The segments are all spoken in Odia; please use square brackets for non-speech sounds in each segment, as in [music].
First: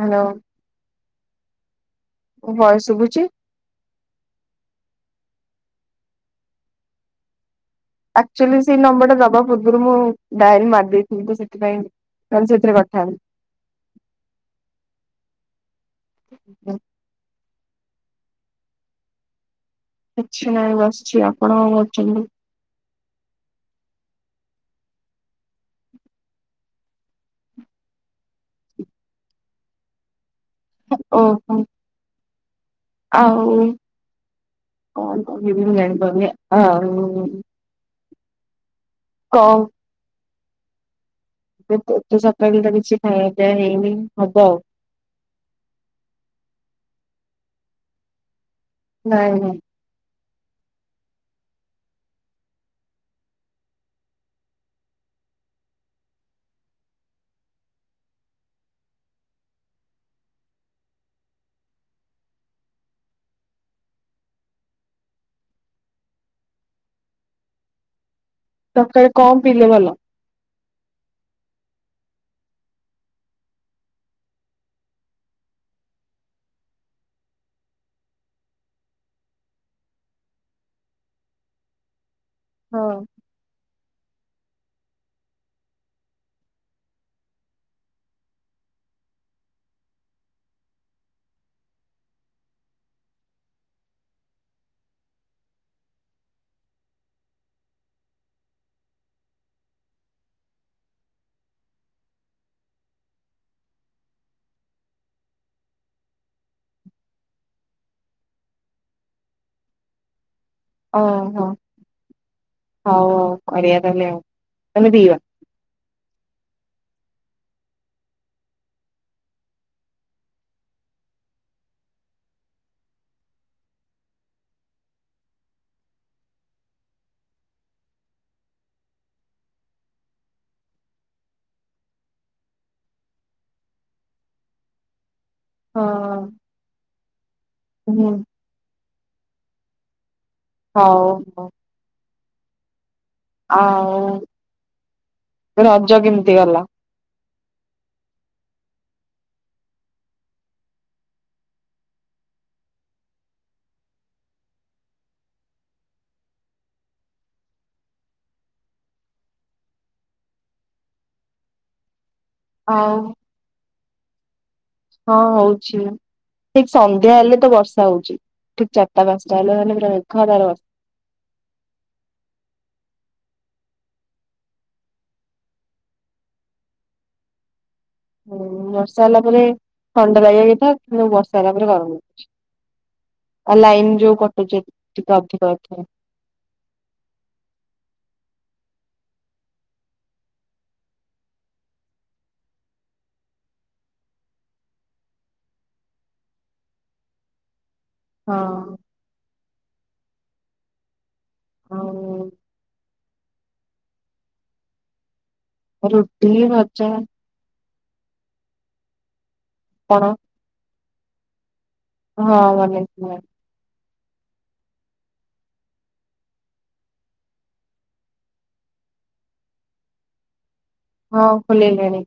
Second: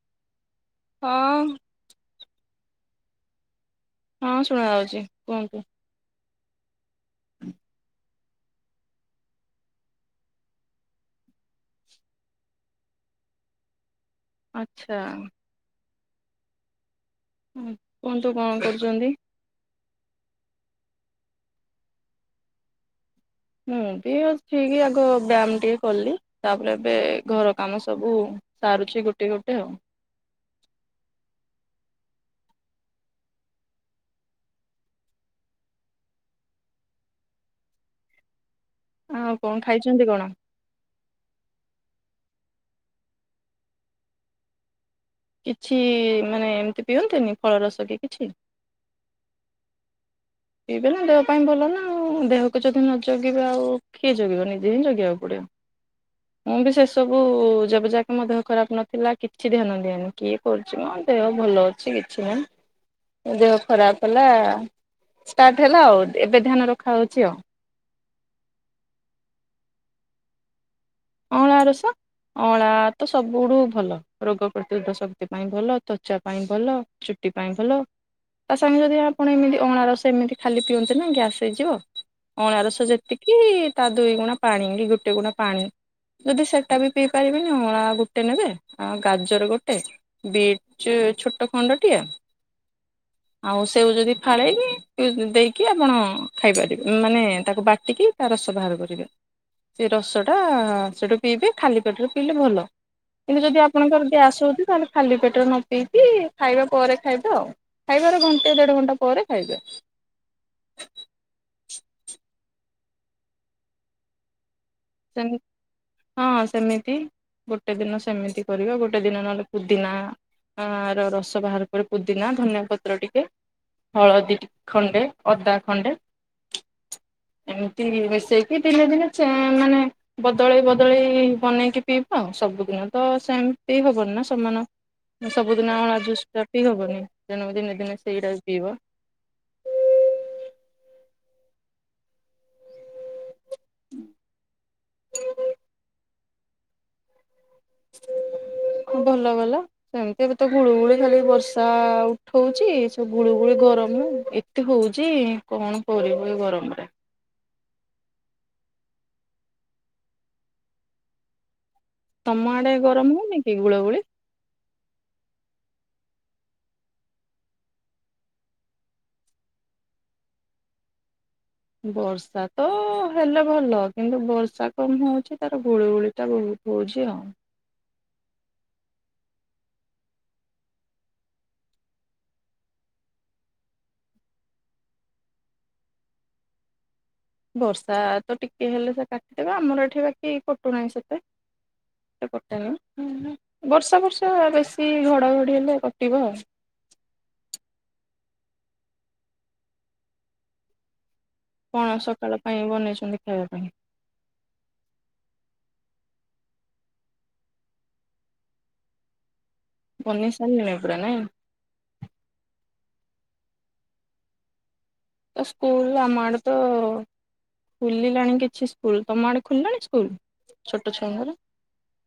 ହ୍ୟାଲୋ ହଁ। ମୋ ଭଏସ୍ ଶୁଭୁଛି? ହଁ ଶୁଣା ଯାଉଛି କୁହନ୍ତୁ। ଆକଚୁଆଲି ସେଇ ନମ୍ବର ଟା ଦବା ପୂର୍ବରୁ ମୁଁ ଡାଏରୀ ମାରି ଦେଇଥିଲି ତ ସେଥିପାଇଁ ସେଥିରେ କଥା ଆଚ୍ଛା ହ। ହୁଁ, କୁହନ୍ତୁ କଣ କରୁଛନ୍ତି? କିଛି ନହିଁ ବସିଛି। ଆପଣ କଣ କହୁଛନ୍ତି?? ମୁଁ ବି ଉଠିକି ଆଗ ବ୍ୟାୟାମ ଟିକେ କଲି ତାପରେ ଏବେ ଘର କାମ ସବୁ ସାରୁଛି ଗୋଟେ ଗୋଟେ ଆଉ। ଓହୋ, ଆଉ କଣ କହିବି ମୁ ଜଣିପାରୁନି ଆଉ ଆଉ କଣ ଖାଇଛନ୍ତି କଣ? ସକାଳ ତ କିଛି ଖାଇବା ପିଇବା ହେଇନି ହବ ଆଉ। କିଛି ମାନେ ଏମିତି ପିଅନ୍ତିନି ଫଳରସ କି କିଛି? ନାଇଁ ନାଇଁ। ପିଇବେ ନା ଦେହ ପାଇଁ ଭଲ ନା ଦେହକୁ ଯଦି ନ ଜଗିବେ ଆଉ କିଏ ଜଗିବ ନିଜେ ହିଁ ଜଗେଇକୁ ପଡିବ ।ମୁଁ ବି ସେସବୁ ଯେବେଯାକ ମୋ ଦେହ ଖରାପ ନଥିଲା କିଛି ଧ୍ୟାନ ଦିଏନି କିଏ କରୁଛି ମୋ ଦେହ ଭଲ ଅଛି କିଛି ନାହିଁ ଦେହ ଖରାପ ହେଲା ଷ୍ଟାର୍ଟ ହେଲା ଆଉ ଏବେ ଧ୍ୟାନ ରଖାହଉଛି ଆଉ ତଥାପି କମ୍ ପିଇଲେ ଭଲ। ଅଁଳା ରସ ଅଁଳା ତ ସବୁଠୁ ଭଲ। ରୋଗ ପ୍ରତିରୋଧ ଶକ୍ତି ପାଇଁ ଭଲ, ତ୍ଵଚା ପାଇଁ ଭଲ, ଚୁଟି ପାଇଁ ଭଲ ତା ସାଙ୍ଗେ ଯଦି ଆପଣ ଏମିତି ଅଁଳା ରସ ଏମିତି ଖାଲି ପିଅନ୍ତେ ନା ଗ୍ୟାସ ହେଇଯିବ ଅଁଳା ହଁ ରସ ଯେତିକି ତା ଦୁଇ ଗୁଣା ପାଣି କି ଗୁଟେ ଗୁଣା ପାଣି ଯଦି ସେଟା ବି ପିଇ ପାରିବେନି ଅଁଳା ଗୋଟେ ନେବେ ଆଉ ଗାଜର ଗୋଟେ ବିଟ ଛୋଟ ଖଣ୍ଡଟିଏ ଆଉ ସେଉ ଯଦି ଫାଳେଇନି ଦେଇକି ଆପଣ ଖାଇପାରିବେ ମାନେ ତାକୁ ବାଟିକି ତା ରସ ବାହାର କରିବେ। ସେ ରସଟା ସେଇଠୁ ପିଇବେ ଖାଲି ପେଟରେ ପିଇଲେ ଭଲ ।କିନ୍ତୁ, ଯଦି ଆପଣଙ୍କର ଗ୍ୟାସ ହେଉଛି ତାହେଲେ ଖାଲି ପେଟରେ ନ ପିଇକି ଖାଇବା ପରେ ଖାଇବେ ଆଉ। ଖାଇବାର ଘଣ୍ଟେ ଦେଢ଼ ଘଣ୍ଟା ପରେ ଖାଇବେ। ଓ ହୋ ହଉ ହଉ ବଢଆ ତାହଲେ ଆଉ। ତାହେଲେ ପିଇବା। ସେ ହଁ ସେମିତି ଗୋଟେ ଦିନ ସେମିତି କରିବା ଗୋଟେ ଦିନ ନହେଲେ ପୁଦିନା ଆ ର ରସ ବାହାର କରି ପୁଦିନା ଧନିଆ ପତ୍ର ଟିକେ ହଳଦୀ ଖଣ୍ଡେ ଅଦା ଖଣ୍ଡେ ଏମିତି ମିଶେଇକି ଦିନେ ଦିନେ ମାନେ ବଦଳେଇ ବଦଳେଇ ବନେଇକି ପିଇବା ଆଉ ସବୁଦିନ ତ ସେମତି ହବନି ନା ସମାନ ହଁ ସବୁଦିନ ହଁ ଜୁସ୍ ଟା ପି ହବନି ତେଣୁ ଦିନେ ଦିନେ ହୁଁ ସେଇଟା ବି ପିଇବ। ହଉ ହ। ଆଉ ରଜ କେମିତି ହେଇଗଲା ଭଲ ଭଲ ସେମିତି ଏବେ ତ ଗୁଳୁଗୁଳି ଖାଲି ବର୍ଷା ଉଠଉଛି ସବୁ ଗୁଳୁଗୁଳିୁ ଗରମ ଏତେ ହଉଚ କଣ କରିବ ଏ ଗରମରେ ତ ଆଡେ ଆଉ ଗରମ ହଉନି କି ଗୁଳ ଗୁଳି ହଁ ହଉଚି ଠିକ୍ ସନ୍ଧ୍ୟା ହେଲେ ତ ବର୍ଷା ହଉଚି ଠିକ୍ ଚାରିଟା ପାଞ୍ଚଟା ହେଲେ ହେଲେ ପୁର ମେଘ ବର୍ଷା ବର୍ଷା ତ ହେଲେ ଭଲ କିନ୍ତୁ ବର୍ଷା କମ ହଉଚି ତାର ଗୁଳିୁଗୁଳି ଟା ବହୁତ ହଉଚି ଆଉ। ହୁଁ ବର୍ଷା ହେଲା ପରେ ଥଣ୍ଡା ଲାଗ ନା କିନ୍ତୁ ବର୍ଷା ହେଲା ପରେ ଗରମ ଲାଗୁଚି ଆଉ ଲାଇନ ଯୋଉ କଟୁଚି ଟିକେ ଅଧିକ ଅଥୟ ବର୍ଷା ତ ଟିକେ ହେଲେ ସେ କାଟିଦବେ ଆମର ଏଠି ବାକି କଟୁନାହିଁ ସେତେ କଟେନି ବର୍ଷା ବର୍ଷା ବେଶୀ ଘଡଘଡି ହେଲେ କଟିବ ଆଉ। ହଁ। କଣ ସକାଳ ପାଇଁ ବନେଇଛନ୍ତି ଖାଇବାକୁ ହୁଁ। ରୁଟି ଭଜା କଣ ବନେଇ ସାରିଲିଣି କପଡ଼ା ନାହି। ହଁ ଭଲ ହେଇଥିଲା। ସ୍କୁଲ ଆମ ଆଡେ ତ ଖୋଲିଲାଣି କିଛି ସ୍କୁଲ ତମ ଆଡେ ଖୋଲିଲାଣି ସ୍କୁଲ? ଛୋଟ ହଁ ଛୁଆଙ୍କର ଖୋଲିଲାଣି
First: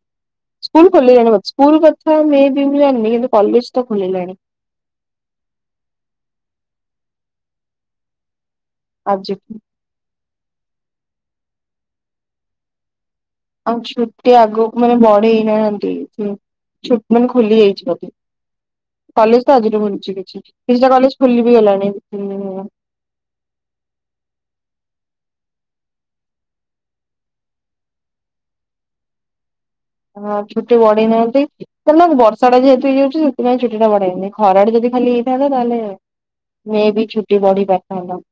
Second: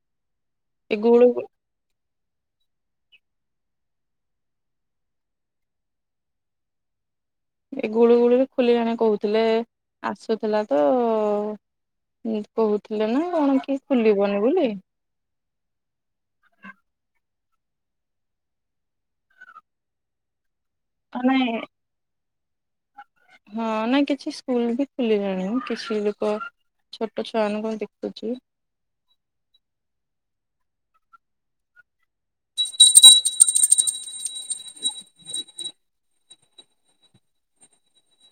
ସ୍କୁଲ ଏ ଗୁଳୁ ଖୋଲିଲାଣି ସ୍କୁଲ କଥା ମେଁ ବି ମୁଁ ଜାଣିନି। କଲେଜ ତ ଖୋଲିଲାଣି। ଏ ଗୁଳୁ ଗୁଳୁ ରୁ ଖୋଲିଲାଣି କହୁଥିଲେ ଆଜିଠୁ। ଆସୁଥିଲା ତ ତ ଅ [unintelligible] ଆଉ ଛୁଟି ଆଗକୁ ମାନେ ବଢ଼େଇ ନାହାନ୍ତି ଛୁ ମାନେ ଖୋଲି ଯାଇଚି ବୋଧେ କଲେଜ ତ ଆଜିରୁ ଖୋଲିଛି କିଛି କିଛିଟା କଲେଜ ଖୋଲି ନାଇଁ ବି ଗଲାଣି। ହଁ ନାଇଁ କିଛି ସ୍କୁଲ ବି ଖୋଲିଲାଣି ମ କିଛି ଲୋକ ଛୋଟ ଛୁଆମାନଙ୍କୁ ହ ଦେଖୁଚି। ହଁ ଛୁଟି ବଢେଇନାହାନ୍ତି ବର୍ଷା ଟା ଯେହେତୁ ହେଇଯାଉଚି ସେଥିପାଇଁ ଛୁଟି ଟା ବଢେଇନି ଖରା ଟା ଯଦି ଖାଲି ହେଇଥାନ୍ତା ତାହେଲେ ମେ ବି ଛୁଟି ବଢି ପାରିଥାନ୍ତା।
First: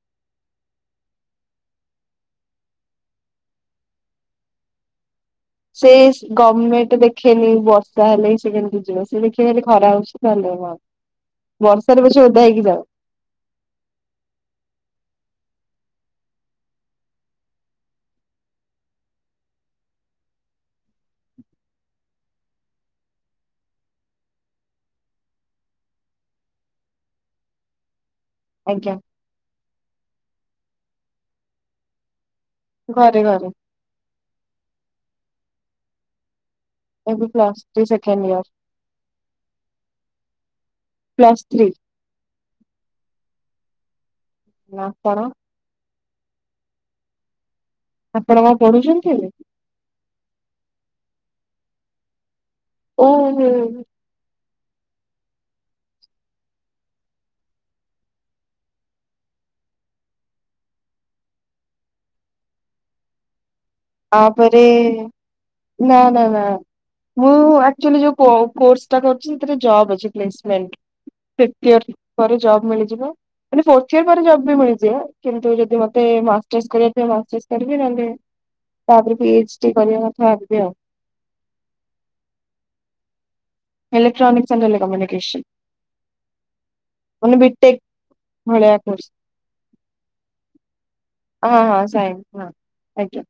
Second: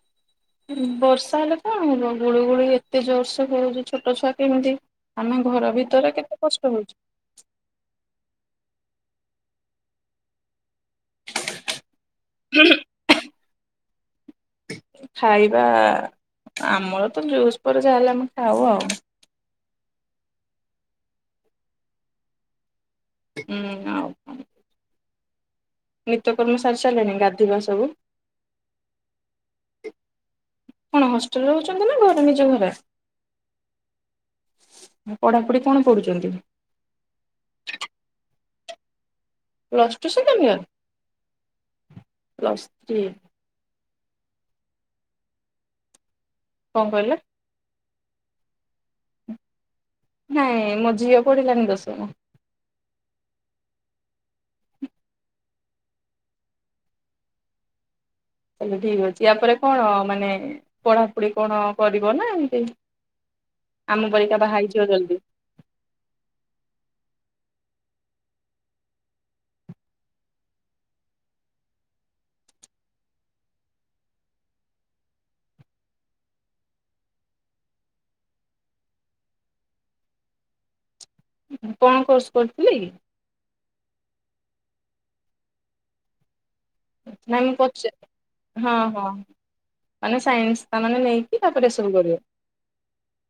ବର୍ଷା ହେଲେ କଣ ହବ ଗୁଳିୁ ଗୁଳି ଏତେ ଜୋରସୋର ହଉଛି ଛୋଟ ଛୁଆ କେମିତି ଆମେ ଘର ସେ ଭିତରେ କେତେ କଷ୍ଟ ହଉଛି। ଗମେଣ୍ଟ ଦେଖେନି ବର୍ଷା ହେଲେ ସେ କେମିତି [unintelligible] ଖରା ହଉଚି ନହେଲେ ବଷ ସମସ୍ତେ ଓଦା ହେଇକି ଯାଅ। ଖାଇବା ଆମର ତ ଜୁସ୍ ପରେ ଯାହା ହେଲେ ଆମେ ଖାଉ ଆଉ। ହୁଁ ଆଉ କଣ ନିତ୍ୟକର୍ମ ସାରି ସାରିଲାଣି ଗାଧୋଇବା ସବୁ। ଆଜ୍ଞା। କଣ ହଷ୍ଟେଲରେ ରହୁଛନ୍ତି ନା ଘରେ ନିଜ ଘ ଘରେ ଘରେ। ପଢ଼ାପଢ଼ି କଣ ପଢ଼ୁଛନ୍ତି? ଏବେ plus three second year plus two plus three second year plus three. ନା କଣ? କଣ କହିଲେ? ଆପଣ କଣ ପଢୁଛନ୍ତି ଏବେ ନାଇଁ ମୋ ଝିଅ ପଢିଲାନି ଦଶମ। ଓହୋ। ତାହେଲେ ଠିକ ଅଛି ଆପରେ କଣ ମାନେ ପଢାପଢି କଣ କରିବ ନା ଏମତି ଆମ ପରିକା ବାହା ତାପରେ ହେଇଯିବ ଜଲ୍ଦି ନା ନା ନା ମୁଁ ଆଚ୍ୟୁଆଲି ଯୋଉ କୋ କୋର୍ସ କରିଛି ସେଥିରେ job placement fifth year ପରେ ଜବ ମିଳିଯିବ ମାନେ ଫୋଟି ଇୟରଏସ୍ ପରେ ବି ଜବ ମିଳିଯିବ କିନ୍ତୁ ଯଦି ମତେ ମାଷ୍ଟରସ କରିବାପାଇଁ ଯଦି ମାଷ୍ଟରସ କରିବି। ତାପରେ ପି ଏଚ ଡି କରିବା କଥା ଭାବିବି ଆଉ। କଣ କୋର୍ସ କରିଥିଲେ? Electronics and telecommunication. ନାଇ ପଚାରିନି ହଁ ହଁ କୋର୍ସ ମାନେ ସାଇନ୍ସ ତାମାନେ ନେଇକି ହଁ ତାପରେ ହଁ ଏସବୁ କରିବ। ସାଇନ୍ସ ହଁ। ଆଜ୍ଞା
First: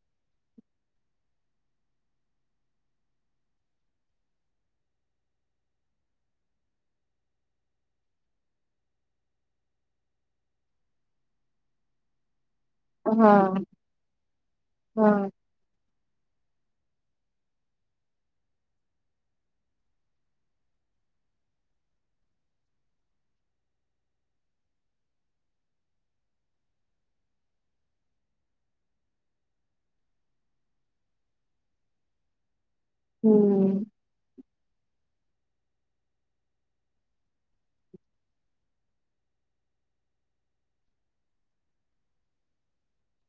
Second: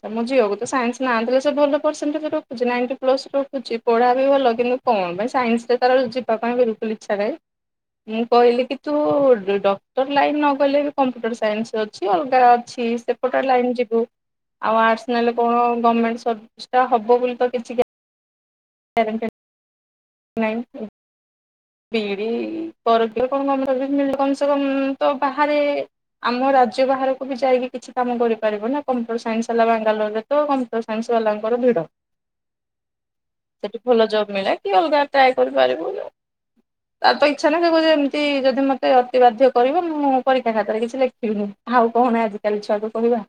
ଆଚ୍ଛା ମୋ ଝିଅକୁ ତ ସାଇନ୍ସ ନାହାଥିଲେ ସେ ଭଲ ପରସେଣ୍ଟେଜ ରଖୁଛି ନାଇଣ୍ଟି ପ୍ଲସ ରଖୁଛି ପଢ଼ା ବି ଭଲ କିନ୍ତୁ କନ ପାଇଁ ସାଇନ୍ସରେ ତାର ଯିବା ପାଇଁ ବିଲକୁଲ ଇଚ୍ଛା ନାହିଁ ମୁଁ କହିଲି କି ତୁ ଡକ୍ଟର ଲାଇନ୍ ନଗଲେ ବି କମ୍ପ୍ୟୁଟର ସାଇନ୍ସ ଅଛି ଅଲଗା ଅଛି ହଁ ସେପଟ ଲାଇନ ଯିବୁ। ଆର୍ଷ ହଁ ନେଲେ କଣ? ଗମେଣ୍ଟ ସର୍ଭିସ୍ଟା ହବ ବୋଲି ତ କିଛି ଗ୍ୟା [inaudible] ବିଇଡ଼ି କରିବ କଣ [unintelligible] କମ ସେ କମ ତ ବାହାରେ ଆମ ରାଜ୍ୟ ବାହାରକୁ ବି ଯାଇକି କିଛି କାମ କରିପାରିବ ନା କମ୍ପ୍ୟୁଟର ସାଇନ୍ସ ବାଲା ବାଙ୍ଗାଲୋରରେ ତ କମ୍ପ୍ୟୁଟର ସାଇନ୍ସ ବାଲାଙ୍କର ଭିଡ଼। ହୁଁ। ସେଠି ଭଲ ଜବ୍ ମିଳେ। କି ଅଲଗା ଟ୍ରାଏ କରିପାରିବୁ। ତା ତ ଇଚ୍ଛା ନାହିଁ ସେ କଉଚି ଏମିତି ଯଦି ମୋତେ ଅତି ବାଧ୍ୟ କରିବ ମୁଁ ପରୀକ୍ଷା ଖାତାରେ କିଛି ଲେଖିବିନି ଆଉ କଣ ଆଜିକାଲି ଛୁଆକୁ କହିବା।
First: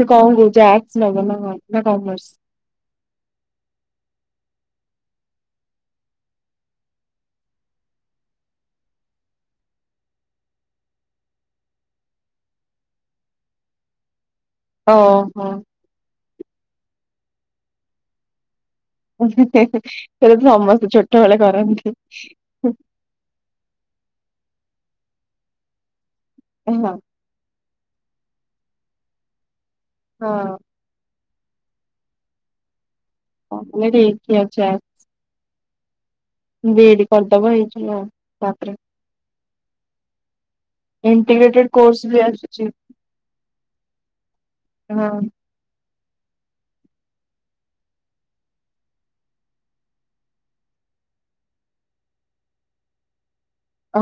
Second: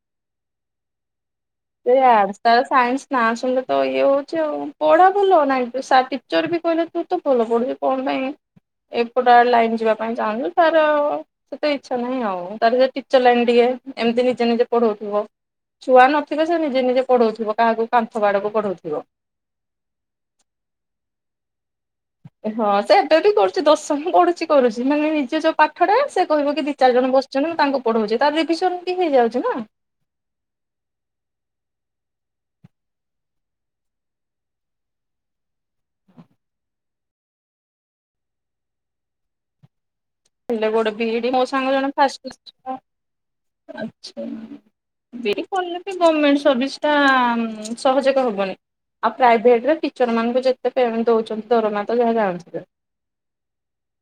ସେ କଣ କଉଚି ଆର୍ଷା ନବ ନା । ସେ ଆଡ୍ସ ତାର ସାଇନ୍ସ ନା ଶୁଣେତ ଇ ହୋଉ ଚି ଆଉ ପଢା ଭଲ ନାଇଁ ଟିଚର ବି କହିଲେ ତୁ ତ ଭଲ ପଢୁଛୁ କଣ ପାଇଁ ଏପଟା ଲାଇନ୍ ଯିବା ପାଇଁ ଚାହୁଁଛୁ ତାର ସେତେ ଇଚ୍ଛା ନାହିଁ ଆଉ ତାର ସେ ଟିଚର ଲାଇନ ଟିକେ ଏମତି ନିଜେ ନିଜେ ପଢଉଥିବ ଓହୋ ଛୁଆ ନ ତେବେ ସେ ନିଜେ ନିଜେ ପଢଉଥିବ କାହାକୁ କନ୍ଥ ବାଡକୁ ପଢଉ [unintelligible] ସମସ୍ତେ ଛୋଟବେଳେ କରନ୍ତି। ହଁ ସେ ଏବି କରୁଚି ଦଶମପଡୁଚି କରୁଚି। ମାନେ ନିଜ ଯୋଉ ପାଠଟା ସେ କହିବ କି ଦି ହଁ ଚାରି ଜଣ ବସୁଚନ୍ତି ନା ତାଙ୍କୁ ପଢଉଚି ତାର ରିଭିଜନ ବି ହେଇଯାଉଚି ନା। ହଁ। [unintelligible] ବିଡି କରିଦବ ହେଇ ଯିବ ଆଉ ତାପରେ। [unintelligible] ବିଡ଼ି ମୋ ଇଣ୍ଟିଗ୍ରେଟେଡ ସାଙ୍ଗ ଜଣେ କୋର୍ସ ବି ଆସୁଛି ଫାଷ୍ଟ ଆଚ୍ଛା ହଁ [unintelligible] ଗମେଣ୍ଟ ସର୍ଭିସ୍ ଟା ସହଜୋଗ ହବନି ଆଉ ପ୍ରାଇଭେଟରେ ଟିଚର ମାନଙ୍କୁ ଯେତେ ପେମେଣ୍ଟ ଦେଉଛନ୍ତି ଦରମା ତ ଯାହା ଜାଣୁଥୁବେ। ହଁ।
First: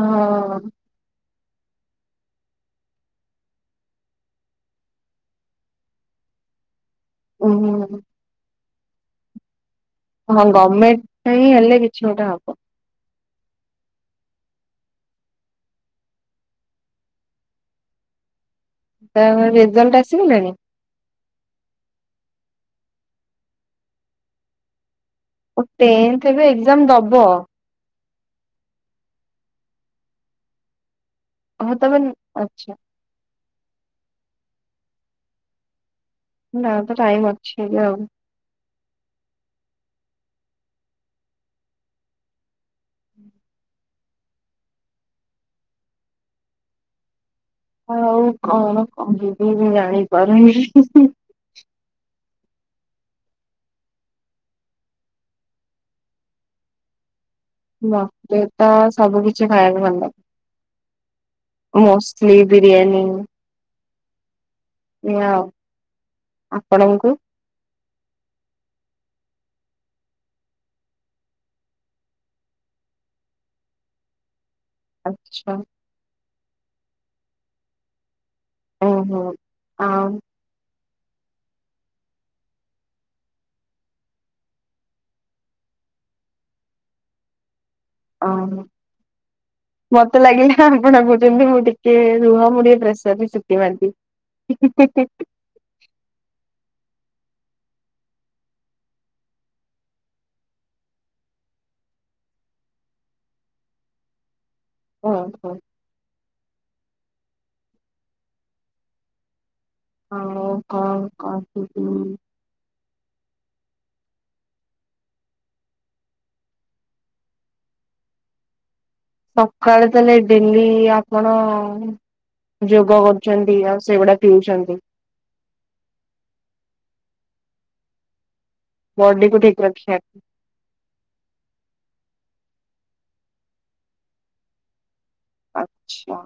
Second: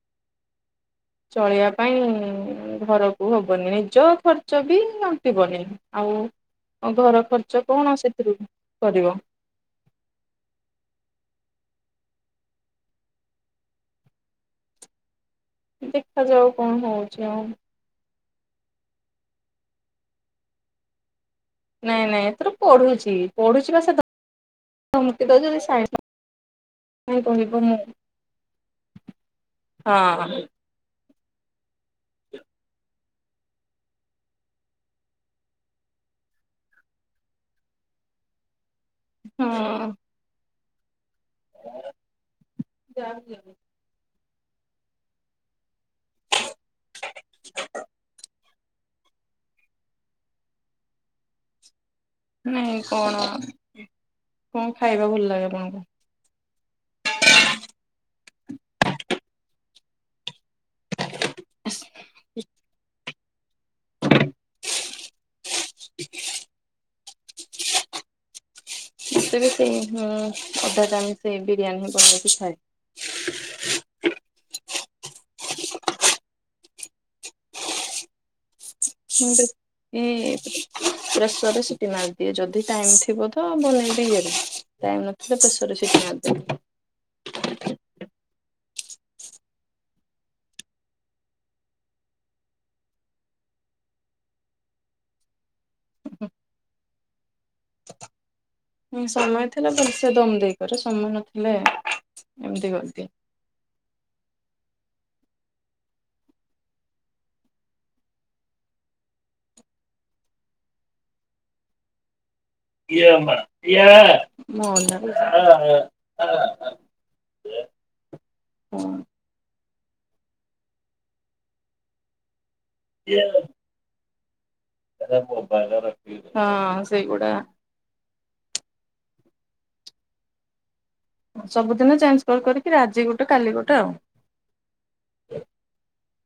ଚଳେଇବା ପାଇଁ ଘରକୁ ହବନି ନିଜ ଖର୍ଚ୍ଚ ବି ଅଣ୍ଟିବନି ଆଉ। ଆଉ ଘର ଉଁ ଖର୍ଚ୍ଚ କଣ ସେଥିରୁ। କରିବ? ହଁ ଗର୍ମେଣ୍ଟ ପାଇଁ ହେଲେ କିଛି ଗୋଟେ ହବ। ଦେଖାଯାଉ କଣ ହଉଚି ଆଉ। ରେଜଲ୍ଟ ଆସିଗଲାଣି? ନାଇଁ ନାଇଁ ଏଥିରୁ ପଢୁଛି ପଢୁଛି ବା ସେ ଧମକି ଦଉଛି ଯଦି ସାଇନ୍ସ ଟେନ୍ଥ ଏବେ ଏକ୍ଜାମ ନାଇଁ ଦବ। କହିବ ମୁଁ ହଁ। ହଁ। ତମେ ଆଚ୍ଛା। ନା ତ ଟାଇମ ଅଛି ଏବେ ଆଉ। ହଁ। [unintelligible] ଆଉ କଣ କହିବି ମୁଁ ଜାଣିପାରୁନି। ନାଇଁ କଣ କଣ ଖାଇବା ଭଲ ଲାଗେ ଆପଣଙ୍କୁ? ମତେ ତ ସବୁ କିଛି ଖାଇବାକୁ ଭଲ ଲାଗେ। ମୋଷ୍ଟଲି ବିରିୟାନୀ ଇଆଉ ଆପଣଙ୍କୁ? ମତେ ବି ସେଇ ହୁଁ ଅଧା ଚାମ ଚେ ବିରିୟାନୀ ବନେଇ କି ଖାଏ। ଆଚ୍ଛା। ଓହୋ ମୁଁ ତାକୁ ଆଉ ଇଏଁ କରେ। ପ୍ରେସର ରେ ସିଟି ମାରିଦିଏ, ଯଦି ଟାଇମ ଥିବ ତ ବନେଇବି ଇଏରେ ଟାଇମ ନଥିଲେ ପ୍ରେସରରେ ସିଟି ମାରିଦିଏ। ଓ ମତେ ଲାଗିଲା ଆପଣ କହୁଛନ୍ତି ମୁଁ ଟିକେ ରୁହ ମୁଁ ଟିକିଏ ପ୍ରେସର ରେ ଶିଟି ମାରି ଦିଏ। ହିଁ ହିଁ ହିଁ। ହଁ ସମୟ ଥିଲେ ଭଲସେ ଦମ ଦେଇକରେ ସମୟ ନଥିଲେ ଏମିତି କରିଦିଏ। ଓ ହୋ। ଆଉ କଣ କହିବି । [unintelligible] ହୁଁ। ସକାଳେ ତାହଲେ ଡେଲି ଆପଣ ଅ ଅ ଯୋଗ କରୁଛନ୍ତି ଆଉ ସେଗୁଡାକ ଟ୍ୟୁସନ୍। ହଁ ସେଇ ଗୋଟେ ଟା। ବଡିକୁ ଠିକ୍ ରଖିଆ। ସବୁଦିନ ଚେଞ୍ଜ କରିକରି କରି ଆଜି ଗୋଟେ କାଲି ଗୋଟେ ଆଉ। ଆଚ୍ଛା।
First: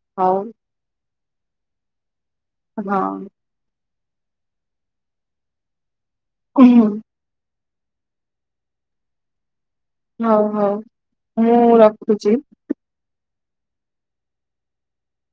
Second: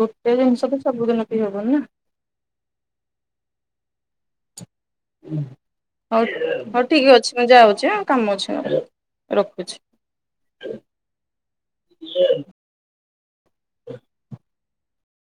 ଗୋଟେ ହଉ ଜିନିଷ ତ ସବୁଦିନ ଦି ହବନା ହଁ। ହୁଁ ହଉ ହଉ ଠିକ୍ ଅଛି ମୁଁ ଯାଉ ଯେ କାମ ଅଛି ମୋର ରଖୁଛି। ହଉ ହଉ ମୁଁ ରଖୁଛି।